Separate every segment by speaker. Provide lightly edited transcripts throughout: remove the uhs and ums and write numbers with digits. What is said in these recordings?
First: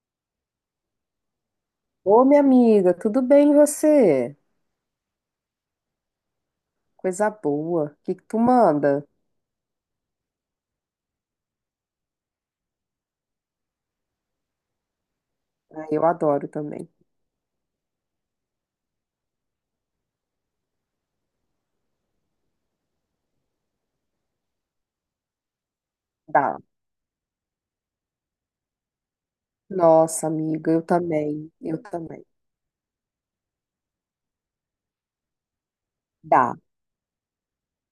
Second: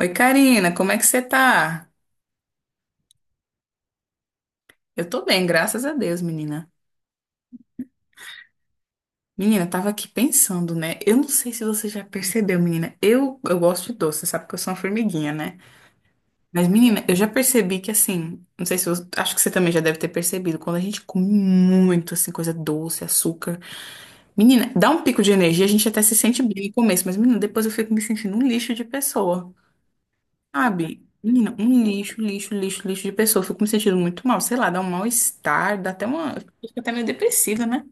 Speaker 1: Oi, Karina, como é que você tá?
Speaker 2: Ô, minha amiga, tudo bem e você?
Speaker 1: Eu tô bem, graças a Deus, menina.
Speaker 2: Coisa boa. O que que tu manda?
Speaker 1: Menina, eu tava aqui pensando, né? Eu não sei se você já percebeu, menina. Eu gosto de doce, você sabe que eu sou uma formiguinha, né?
Speaker 2: Ah, eu adoro
Speaker 1: Mas,
Speaker 2: também.
Speaker 1: menina, eu já percebi que, assim, não sei se você, acho que você também já deve ter percebido, quando a gente come muito, assim, coisa doce, açúcar. Menina, dá um pico de energia, a gente até se sente
Speaker 2: Dá.
Speaker 1: bem no começo, mas, menina, depois eu fico me sentindo um lixo de pessoa.
Speaker 2: Nossa, amiga, eu
Speaker 1: Sabe,
Speaker 2: também.
Speaker 1: menina,
Speaker 2: Eu
Speaker 1: um lixo,
Speaker 2: também.
Speaker 1: lixo, lixo, lixo de pessoa. Eu fico me sentindo muito mal, sei lá, dá um mal-estar, dá até uma.
Speaker 2: Dá.
Speaker 1: Fica até meio depressiva, né?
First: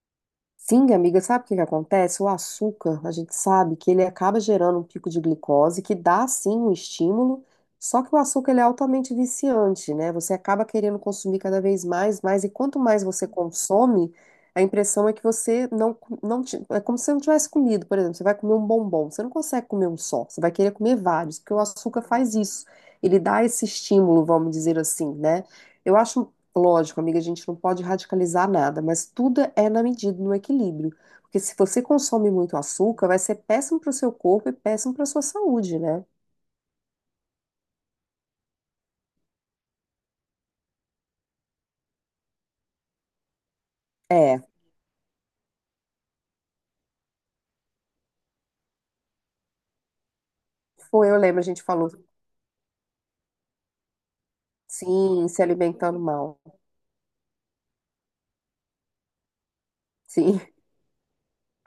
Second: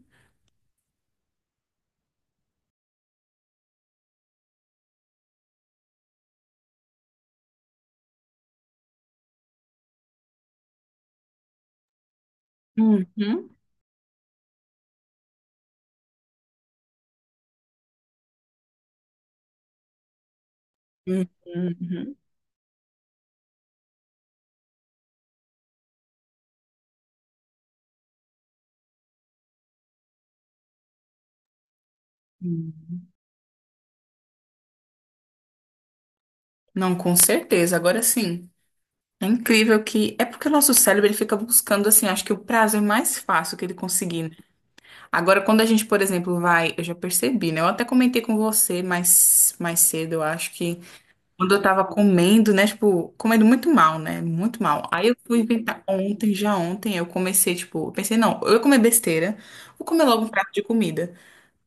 Speaker 2: Sim, amiga, sabe o que que acontece? O açúcar, a gente sabe que ele acaba gerando um pico de glicose, que dá sim um estímulo, só que o açúcar ele é altamente viciante, né? Você acaba querendo consumir cada vez mais, mais, e quanto mais você
Speaker 1: Uhum,
Speaker 2: consome, a impressão é que você é como se você não tivesse comido, por exemplo, você vai comer um bombom, você não consegue comer um só, você vai querer comer
Speaker 1: uhum,
Speaker 2: vários, porque o açúcar
Speaker 1: uhum,
Speaker 2: faz isso, ele dá esse estímulo, vamos dizer assim, né? Eu acho Lógico, amiga, a gente não pode radicalizar nada, mas tudo é na medida, no equilíbrio. Porque se você consome muito
Speaker 1: uhum.
Speaker 2: açúcar, vai ser péssimo para o seu corpo e péssimo para a sua saúde, né?
Speaker 1: Não, com certeza. Agora sim, é incrível que. É porque o nosso cérebro ele fica buscando, assim, acho que o prazer mais fácil que ele conseguir, né?
Speaker 2: É,
Speaker 1: Agora, quando a gente, por exemplo, vai. Eu já percebi, né? Eu até comentei com você mais cedo, eu acho que.
Speaker 2: foi, eu lembro, a
Speaker 1: Quando eu
Speaker 2: gente
Speaker 1: tava
Speaker 2: falou,
Speaker 1: comendo, né? Tipo, comendo muito mal, né? Muito mal. Aí eu
Speaker 2: sim,
Speaker 1: fui
Speaker 2: se
Speaker 1: inventar
Speaker 2: alimentando
Speaker 1: ontem,
Speaker 2: mal.
Speaker 1: já ontem, eu comecei, tipo, eu pensei, não, eu ia comer besteira, vou comer logo um
Speaker 2: Sim.
Speaker 1: prato de comida.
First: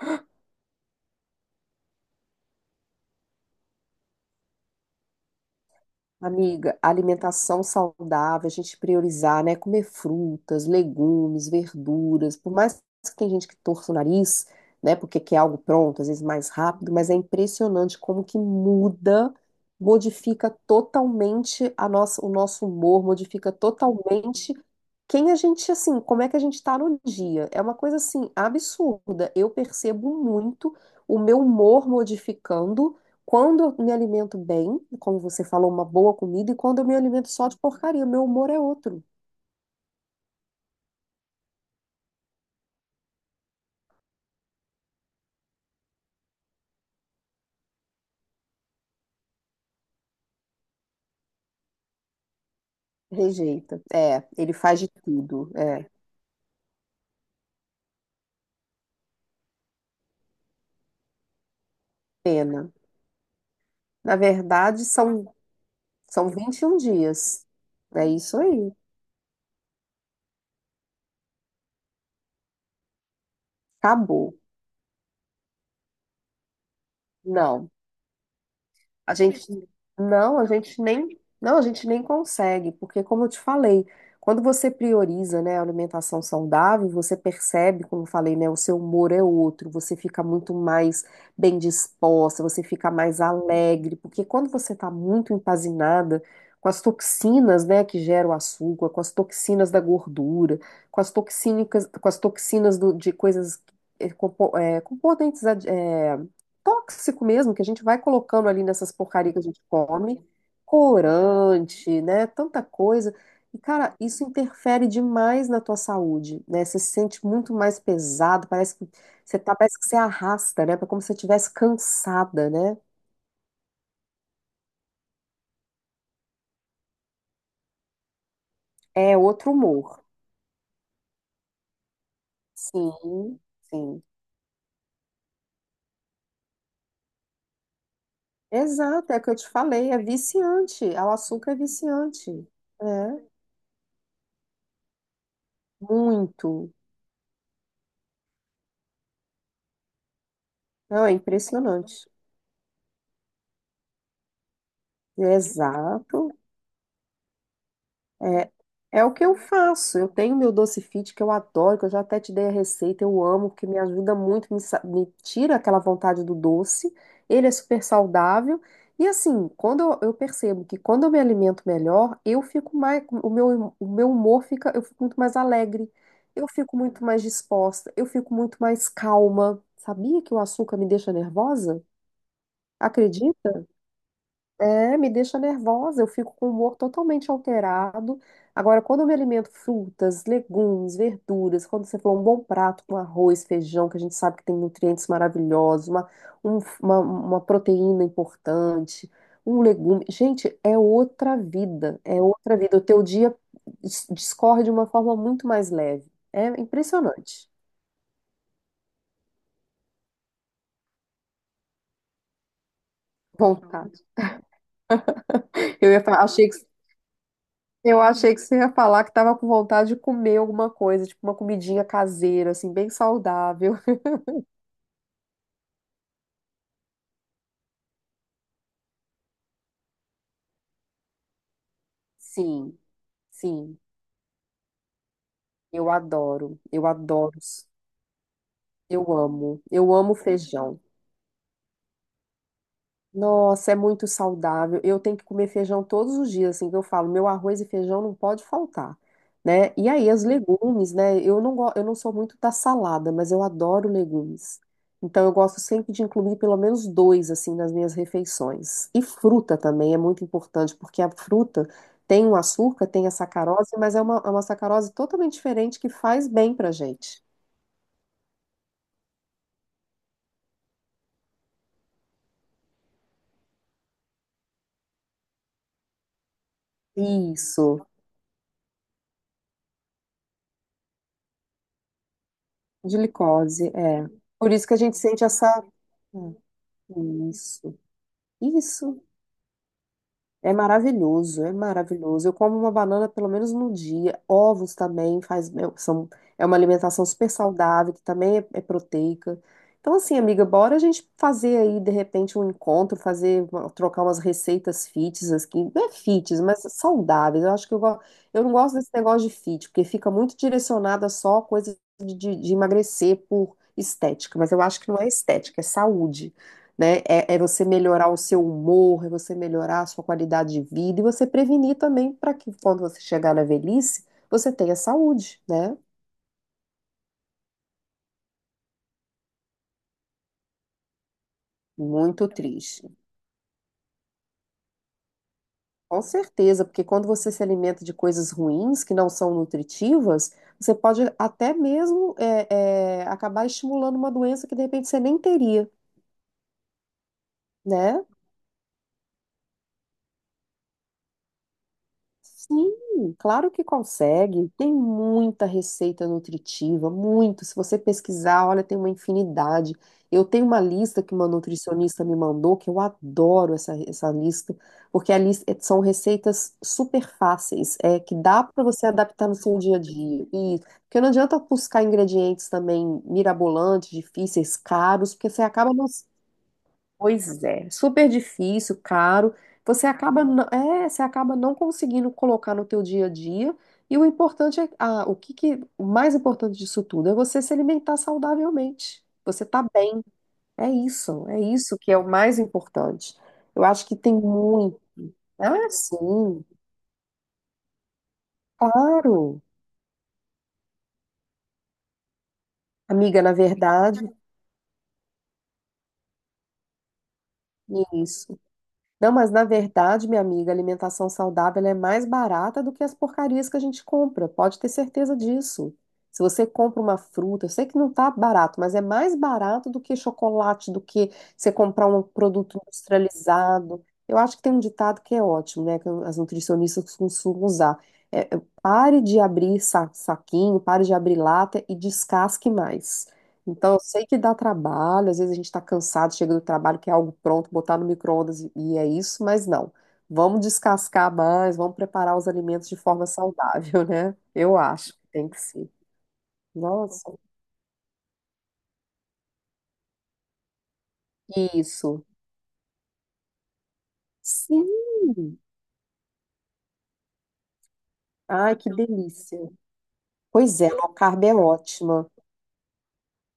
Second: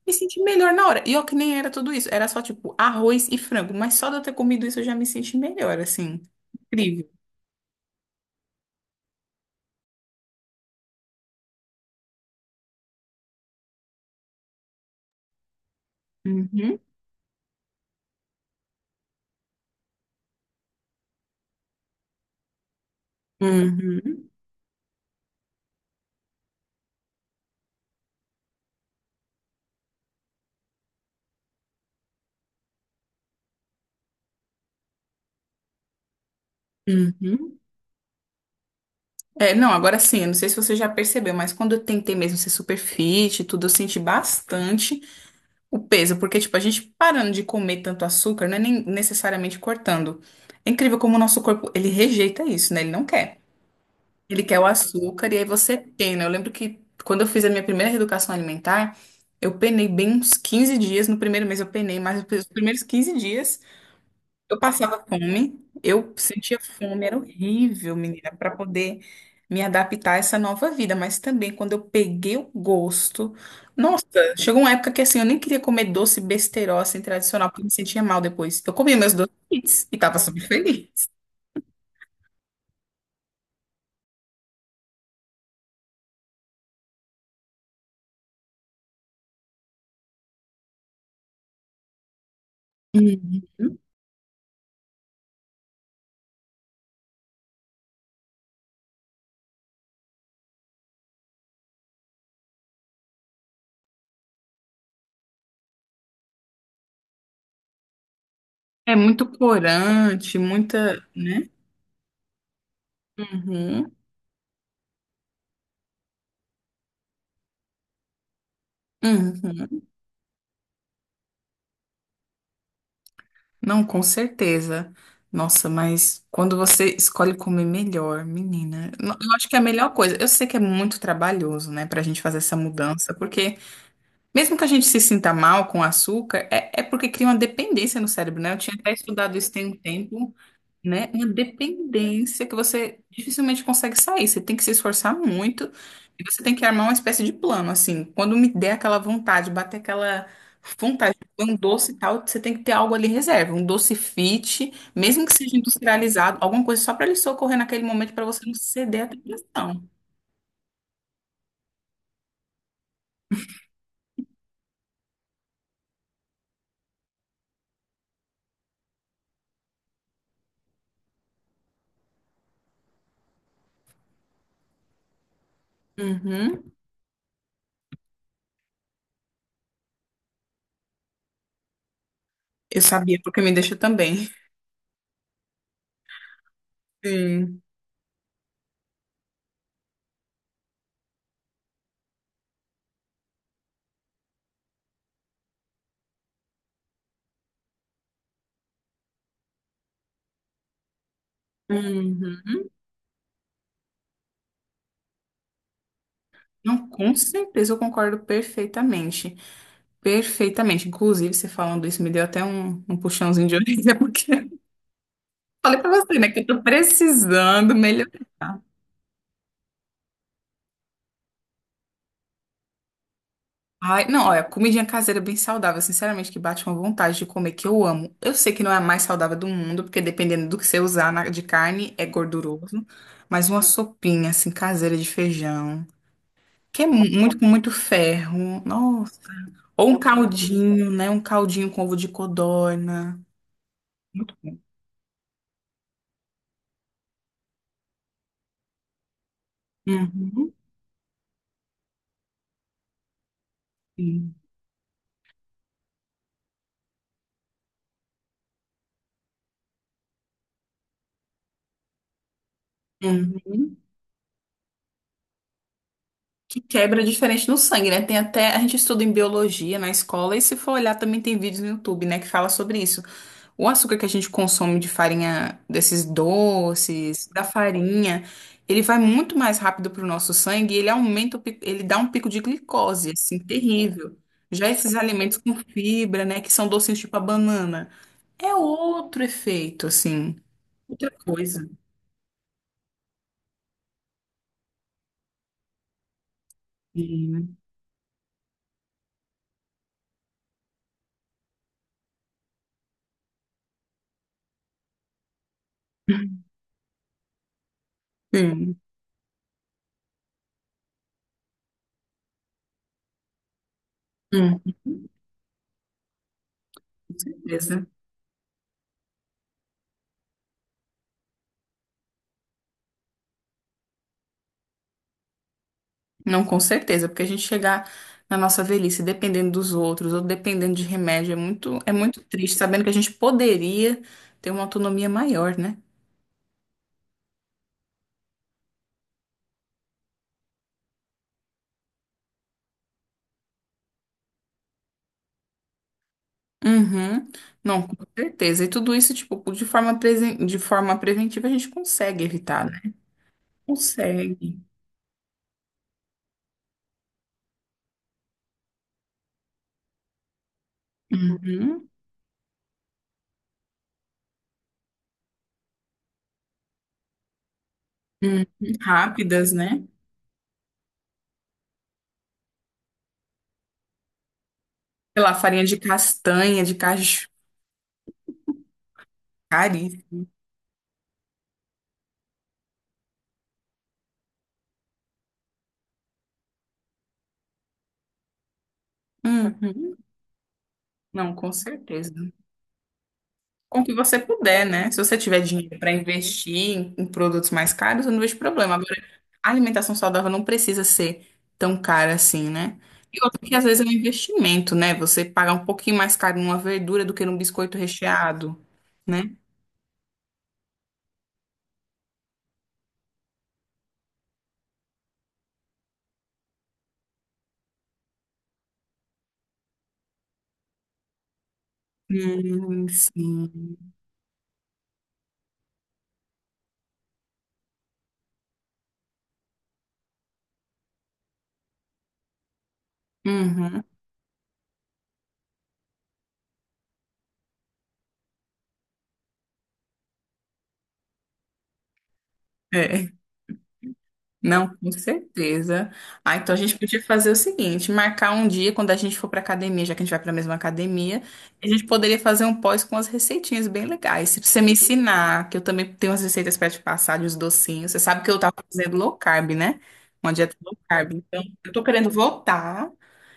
Speaker 1: Me senti melhor na hora. E ó, que nem era tudo isso. Era só, tipo, arroz e frango. Mas só de eu ter comido isso eu já me senti melhor, assim.
Speaker 2: Amiga,
Speaker 1: Incrível.
Speaker 2: alimentação saudável, a gente priorizar, né? Comer frutas, legumes, verduras, por mais que tem gente que torça o nariz, né? Porque quer algo pronto, às vezes mais
Speaker 1: Uhum.
Speaker 2: rápido, mas é impressionante como que muda, modifica totalmente a nossa, o nosso humor, modifica
Speaker 1: Uhum.
Speaker 2: totalmente quem a gente, assim, como é que a gente tá no dia. É uma coisa, assim, absurda. Eu percebo muito o meu humor modificando quando eu me alimento bem, como você falou, uma boa comida, e quando eu me alimento só de
Speaker 1: Uhum.
Speaker 2: porcaria, meu humor é outro.
Speaker 1: É, não, agora sim, eu não sei se você já percebeu, mas quando eu tentei mesmo ser super fit e tudo, eu senti bastante. O peso, porque, tipo, a gente parando de comer tanto açúcar, não é nem necessariamente cortando. É incrível como o nosso corpo, ele rejeita isso, né? Ele não quer.
Speaker 2: Rejeita. É,
Speaker 1: Ele
Speaker 2: ele
Speaker 1: quer o
Speaker 2: faz de
Speaker 1: açúcar e aí
Speaker 2: tudo.
Speaker 1: você
Speaker 2: É,
Speaker 1: pena. Eu lembro que quando eu fiz a minha primeira reeducação alimentar, eu penei bem uns 15 dias. No primeiro mês eu penei, mas os
Speaker 2: pena.
Speaker 1: primeiros 15 dias
Speaker 2: Na
Speaker 1: eu
Speaker 2: verdade,
Speaker 1: passava
Speaker 2: são,
Speaker 1: fome, eu
Speaker 2: são
Speaker 1: sentia
Speaker 2: 21
Speaker 1: fome, era
Speaker 2: dias.
Speaker 1: horrível,
Speaker 2: É
Speaker 1: menina,
Speaker 2: isso
Speaker 1: para
Speaker 2: aí.
Speaker 1: poder me adaptar a essa nova vida. Mas também, quando eu peguei o gosto, nossa,
Speaker 2: Acabou.
Speaker 1: chegou uma época que assim, eu nem queria comer doce besteirol, assim, tradicional, porque eu me
Speaker 2: Não.
Speaker 1: sentia mal depois. Eu comia meus
Speaker 2: A gente
Speaker 1: doces e tava super feliz.
Speaker 2: a gente nem consegue, porque como eu te falei, quando você prioriza, né, a alimentação saudável, você percebe, como eu falei, né, o seu humor é outro, você fica muito mais bem disposta, você fica mais
Speaker 1: Uhum.
Speaker 2: alegre, porque quando você está muito empazinada com as toxinas, né, que geram o açúcar, com as toxinas da gordura, com as toxínicas, com as toxinas de coisas componentes tóxico mesmo que a gente vai colocando ali nessas
Speaker 1: É muito
Speaker 2: porcarias que a gente come,
Speaker 1: corante, muita, né?
Speaker 2: corante, né? Tanta coisa. E,
Speaker 1: Uhum.
Speaker 2: cara, isso interfere demais na tua saúde, né? Você se sente muito mais pesado, parece que você tá,
Speaker 1: Uhum.
Speaker 2: parece que você arrasta, né? É como se você estivesse cansada, né?
Speaker 1: Não, com certeza. Nossa, mas quando você escolhe comer melhor, menina,
Speaker 2: É
Speaker 1: eu acho
Speaker 2: outro
Speaker 1: que é a melhor
Speaker 2: humor.
Speaker 1: coisa. Eu sei que é muito trabalhoso, né, pra gente fazer essa mudança,
Speaker 2: Sim,
Speaker 1: porque
Speaker 2: sim.
Speaker 1: mesmo que a gente se sinta mal com o açúcar, é porque cria uma dependência no cérebro, né? Eu tinha até
Speaker 2: Exato, é o que eu
Speaker 1: estudado
Speaker 2: te
Speaker 1: isso tem um
Speaker 2: falei, é
Speaker 1: tempo,
Speaker 2: viciante.
Speaker 1: né?
Speaker 2: O
Speaker 1: Uma
Speaker 2: açúcar é viciante.
Speaker 1: dependência que você
Speaker 2: É,
Speaker 1: dificilmente consegue sair. Você tem que se esforçar muito e você tem que
Speaker 2: muito.
Speaker 1: armar uma espécie de plano, assim. Quando me der aquela vontade, bater aquela
Speaker 2: Não, é
Speaker 1: vontade de comer um doce e
Speaker 2: impressionante.
Speaker 1: tal, você tem que ter algo ali em reserva, um doce fit, mesmo que seja
Speaker 2: Exato.
Speaker 1: industrializado, alguma coisa só para ele socorrer naquele momento para você
Speaker 2: É,
Speaker 1: não ceder
Speaker 2: é
Speaker 1: à
Speaker 2: o que eu
Speaker 1: tentação.
Speaker 2: faço. Eu tenho meu doce fit que eu adoro, que eu já até te dei a receita, eu amo, porque me ajuda muito, me tira aquela vontade do doce. Ele é super saudável. E assim, eu percebo que quando eu me alimento melhor, eu fico mais, o meu humor fica, eu fico muito mais alegre, eu
Speaker 1: Uhum.
Speaker 2: fico muito mais disposta, eu fico muito mais calma. Sabia que o açúcar me deixa nervosa?
Speaker 1: Eu sabia porque me
Speaker 2: Acredita?
Speaker 1: deixa também.
Speaker 2: É, me deixa nervosa, eu fico com o humor totalmente
Speaker 1: Sim.
Speaker 2: alterado. Agora, quando eu me alimento frutas, legumes, verduras, quando você falou um bom prato com arroz, feijão, que a gente sabe que tem nutrientes maravilhosos, uma proteína importante, um legume. Gente, é outra vida, é outra
Speaker 1: Uhum.
Speaker 2: vida. O teu dia discorre de uma forma muito mais leve. É
Speaker 1: Não, com
Speaker 2: impressionante.
Speaker 1: certeza eu concordo perfeitamente. Perfeitamente. Inclusive, você falando isso me deu até um puxãozinho de orelha,
Speaker 2: Vontade.
Speaker 1: porque falei pra
Speaker 2: Eu ia
Speaker 1: você,
Speaker 2: falar,
Speaker 1: né, que eu
Speaker 2: achei que
Speaker 1: tô precisando
Speaker 2: Eu achei que você
Speaker 1: melhorar.
Speaker 2: ia falar que tava com vontade de comer alguma coisa, tipo uma comidinha caseira, assim, bem saudável.
Speaker 1: Ai, não, olha, comidinha caseira bem saudável, sinceramente, que bate uma vontade de comer, que eu amo. Eu sei que não é a mais saudável do mundo, porque dependendo do que você usar de carne, é
Speaker 2: Sim,
Speaker 1: gorduroso. Mas uma
Speaker 2: sim,
Speaker 1: sopinha, assim, caseira de feijão,
Speaker 2: eu adoro,
Speaker 1: que
Speaker 2: eu
Speaker 1: é muito
Speaker 2: adoro,
Speaker 1: com muito ferro, nossa. Ou
Speaker 2: eu
Speaker 1: um
Speaker 2: amo feijão.
Speaker 1: caldinho, né, um caldinho com ovo de codorna.
Speaker 2: Nossa, é muito
Speaker 1: Muito bom.
Speaker 2: saudável. Eu tenho que comer feijão todos os dias, assim que eu falo, meu arroz e feijão não pode faltar, né? E aí os
Speaker 1: Uhum.
Speaker 2: legumes, né? Eu não go... eu não sou muito da salada, mas eu adoro
Speaker 1: Sim.
Speaker 2: legumes. Então eu gosto sempre de incluir pelo menos dois assim nas minhas refeições. E fruta também é muito importante, porque a fruta tem o açúcar, tem a sacarose,
Speaker 1: Uhum.
Speaker 2: mas é uma sacarose totalmente diferente que faz bem
Speaker 1: Que
Speaker 2: pra
Speaker 1: quebra
Speaker 2: gente.
Speaker 1: diferente no sangue, né? Tem até, a gente estuda em biologia na escola e se for olhar também tem vídeos no YouTube, né, que fala sobre isso. O açúcar que a gente consome de farinha, desses doces, da
Speaker 2: Isso,
Speaker 1: farinha, ele vai muito mais rápido para o nosso sangue e ele aumenta, ele dá um pico de
Speaker 2: de
Speaker 1: glicose, assim,
Speaker 2: glicose, é.
Speaker 1: terrível.
Speaker 2: Por isso
Speaker 1: Já
Speaker 2: que a
Speaker 1: esses
Speaker 2: gente sente
Speaker 1: alimentos com
Speaker 2: essa
Speaker 1: fibra,
Speaker 2: hum,
Speaker 1: né, que são docinhos tipo a
Speaker 2: Isso.
Speaker 1: banana, é
Speaker 2: Isso
Speaker 1: outro efeito, assim,
Speaker 2: é
Speaker 1: outra
Speaker 2: maravilhoso, é
Speaker 1: coisa.
Speaker 2: maravilhoso. Eu como uma banana pelo menos no dia. Ovos também faz, são, é uma alimentação super
Speaker 1: Sim,
Speaker 2: saudável, que também é proteica. Então, assim, amiga, bora a gente fazer aí, de repente, um encontro, fazer, uma- trocar umas receitas fits aqui. Não é fits, mas saudáveis. Eu acho que eu, go- eu não gosto
Speaker 1: sim,
Speaker 2: desse negócio de fit, porque fica muito direcionada só a coisa de emagrecer por estética. Mas
Speaker 1: hum,
Speaker 2: eu acho que não é estética, é saúde né?
Speaker 1: com
Speaker 2: É você
Speaker 1: certeza.
Speaker 2: melhorar o seu humor, é você melhorar a sua qualidade de vida e você prevenir também para que quando você chegar na velhice, você tenha saúde, né?
Speaker 1: Não, com certeza, porque a gente chegar na nossa velhice dependendo dos outros ou dependendo de remédio é muito
Speaker 2: Muito
Speaker 1: triste, sabendo
Speaker 2: triste.
Speaker 1: que a gente poderia ter uma autonomia maior, né?
Speaker 2: Com certeza, porque quando você se alimenta de coisas ruins que não são nutritivas, você pode até mesmo acabar estimulando uma doença que de repente você nem teria,
Speaker 1: Uhum. Não, com
Speaker 2: né?
Speaker 1: certeza. E tudo isso, tipo, de forma, de forma preventiva a gente consegue evitar,
Speaker 2: Sim,
Speaker 1: né?
Speaker 2: claro que consegue.
Speaker 1: Consegue.
Speaker 2: Tem muita receita nutritiva, muito. Se você pesquisar, olha, tem uma infinidade. Eu tenho uma lista que uma
Speaker 1: Uhum.
Speaker 2: nutricionista me mandou, que eu adoro essa lista, porque a lista, são receitas super fáceis, que dá
Speaker 1: Uhum.
Speaker 2: para você adaptar no
Speaker 1: Rápidas,
Speaker 2: seu dia a
Speaker 1: né?
Speaker 2: dia. E, porque não adianta buscar ingredientes também mirabolantes, difíceis, caros,
Speaker 1: Sei
Speaker 2: porque
Speaker 1: lá,
Speaker 2: você
Speaker 1: farinha
Speaker 2: acaba
Speaker 1: de
Speaker 2: não
Speaker 1: castanha, de caju,
Speaker 2: Pois é, super difícil, caro.
Speaker 1: cari.
Speaker 2: Você acaba não conseguindo colocar no teu dia a dia. E o importante é, ah, o mais importante disso tudo é você se alimentar saudavelmente. Você tá
Speaker 1: Uhum.
Speaker 2: bem.
Speaker 1: Não,
Speaker 2: É
Speaker 1: com
Speaker 2: isso que é o
Speaker 1: certeza.
Speaker 2: mais importante. Eu
Speaker 1: Com o
Speaker 2: acho
Speaker 1: que
Speaker 2: que tem
Speaker 1: você puder,
Speaker 2: muito.
Speaker 1: né? Se você tiver
Speaker 2: Ah,
Speaker 1: dinheiro para
Speaker 2: sim,
Speaker 1: investir em produtos mais caros, eu não vejo problema. Agora,
Speaker 2: claro.
Speaker 1: a alimentação saudável não precisa ser tão cara assim, né? E
Speaker 2: Amiga, na
Speaker 1: outro que às vezes é um
Speaker 2: verdade,
Speaker 1: investimento, né? Você pagar um pouquinho mais caro numa verdura do que num biscoito
Speaker 2: isso.
Speaker 1: recheado,
Speaker 2: Não, mas
Speaker 1: né?
Speaker 2: na verdade, minha amiga, a alimentação saudável ela é mais barata do que as porcarias que a gente compra. Pode ter certeza disso. Se você compra uma fruta, eu sei que não tá barato, mas é mais barato do que chocolate, do que você comprar um produto industrializado.
Speaker 1: Sim.
Speaker 2: Eu acho que tem um ditado que é ótimo, né? Que as nutricionistas costumam usar. Pare de abrir saquinho, pare de abrir lata e descasque mais. Então, eu
Speaker 1: Uhum.
Speaker 2: sei que dá trabalho, às vezes a gente está cansado, chega do trabalho, quer algo pronto, botar no micro-ondas e é isso, mas não. Vamos descascar mais, vamos preparar os alimentos de forma
Speaker 1: É.
Speaker 2: saudável, né? Eu
Speaker 1: Não, com
Speaker 2: acho que tem que ser.
Speaker 1: certeza. Ah, então a gente
Speaker 2: Nossa,
Speaker 1: podia fazer o seguinte, marcar um dia quando a gente for para academia, já que a gente vai para a mesma academia, a gente
Speaker 2: isso.
Speaker 1: poderia fazer um pós com as receitinhas bem legais. Se você me
Speaker 2: Sim!
Speaker 1: ensinar, que eu também tenho as receitas para te passar de os docinhos. Você sabe que eu tava
Speaker 2: Ai, que
Speaker 1: fazendo low
Speaker 2: delícia.
Speaker 1: carb, né? Uma dieta
Speaker 2: Pois é,
Speaker 1: low
Speaker 2: low
Speaker 1: carb.
Speaker 2: carb é
Speaker 1: Então, eu tô querendo
Speaker 2: ótima.
Speaker 1: voltar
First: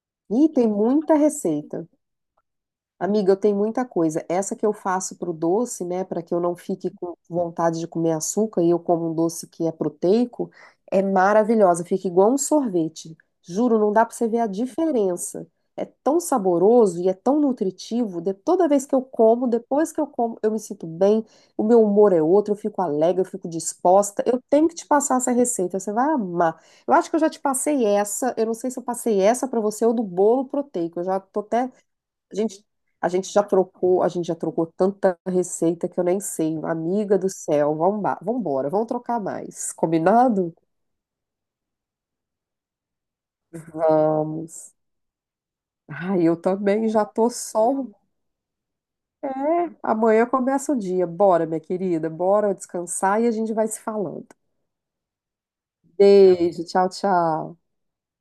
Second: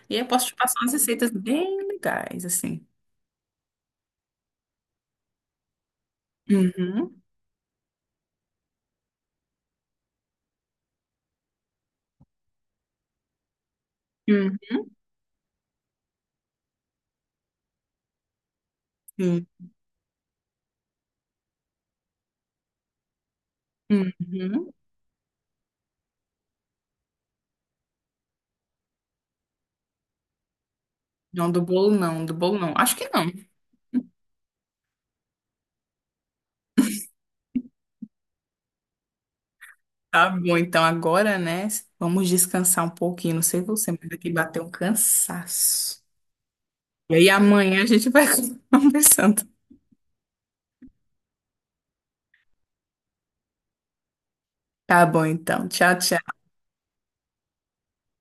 Speaker 1: e eu posso
Speaker 2: E
Speaker 1: te
Speaker 2: tem
Speaker 1: passar umas
Speaker 2: muita
Speaker 1: receitas bem
Speaker 2: receita.
Speaker 1: legais, assim.
Speaker 2: Amiga, eu tenho muita coisa. Essa que eu faço pro doce, né, para que eu não fique com
Speaker 1: Uhum.
Speaker 2: vontade de comer açúcar e eu como um doce que é proteico, é maravilhosa. Fica igual um sorvete. Juro, não dá para você ver a
Speaker 1: Uhum.
Speaker 2: diferença. É tão saboroso e é tão nutritivo. Toda vez que eu
Speaker 1: Sim.
Speaker 2: como, depois que eu como, eu me sinto bem, o meu humor é outro, eu fico alegre, eu fico disposta. Eu tenho
Speaker 1: Uhum.
Speaker 2: que te passar essa receita, você vai amar. Eu acho que eu já te passei essa. Eu não sei se eu passei essa para você ou do bolo proteico. Eu já tô
Speaker 1: Não, do
Speaker 2: até
Speaker 1: bolo não, do
Speaker 2: a
Speaker 1: bolo
Speaker 2: gente,
Speaker 1: não. Acho que
Speaker 2: a
Speaker 1: não.
Speaker 2: gente já trocou, a gente já trocou tanta receita que eu nem sei. Amiga do céu, vamos embora, vamos trocar mais.
Speaker 1: Tá
Speaker 2: Combinado?
Speaker 1: bom, então agora, né? Vamos descansar um pouquinho. Não sei você, mas aqui bateu um
Speaker 2: Vamos.
Speaker 1: cansaço.
Speaker 2: Ai, eu também já
Speaker 1: E aí
Speaker 2: tô
Speaker 1: amanhã a
Speaker 2: só.
Speaker 1: gente vai conversando.
Speaker 2: Amanhã começa o dia. Bora, minha querida, bora descansar e a gente vai se falando.
Speaker 1: Tá bom, então. Tchau, tchau.
Speaker 2: Beijo, tchau, tchau.